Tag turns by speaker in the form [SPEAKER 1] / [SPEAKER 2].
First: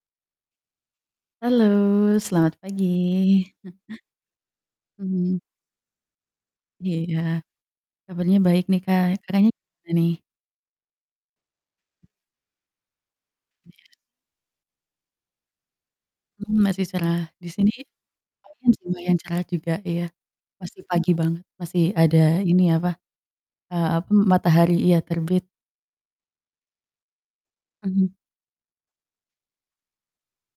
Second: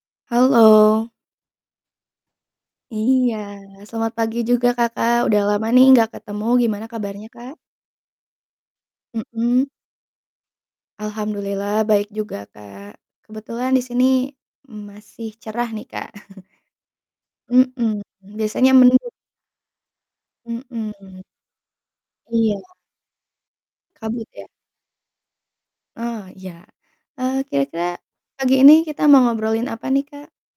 [SPEAKER 1] Halo.
[SPEAKER 2] Halo, selamat pagi.
[SPEAKER 1] Iya, selamat pagi juga, Kakak,
[SPEAKER 2] Hmm.
[SPEAKER 1] udah lama nih nggak ketemu. Gimana
[SPEAKER 2] Iya.
[SPEAKER 1] kabarnya, Kak?
[SPEAKER 2] Kabarnya baik nih Kak. Kakaknya
[SPEAKER 1] Mhm.
[SPEAKER 2] gimana nih?
[SPEAKER 1] Alhamdullillah, baik juga Kak. Kebetulan
[SPEAKER 2] Iya.
[SPEAKER 1] di sini masih cerah nih Kak.
[SPEAKER 2] Hmm, masih cerah di sini
[SPEAKER 1] Mhm,
[SPEAKER 2] langitnya
[SPEAKER 1] biasanya mendung.
[SPEAKER 2] lumayan cerah juga iya, masih pagi
[SPEAKER 1] Mhm.
[SPEAKER 2] banget, masih ada
[SPEAKER 1] Iya.
[SPEAKER 2] ini, apa, eee, apa, m
[SPEAKER 1] Kabut ya.
[SPEAKER 2] matahari iya, terbit.
[SPEAKER 1] Ah, iya. Eee, kira-kira
[SPEAKER 2] Mmm.
[SPEAKER 1] pagi ini kita mau ngobrolin apa nih, Kak?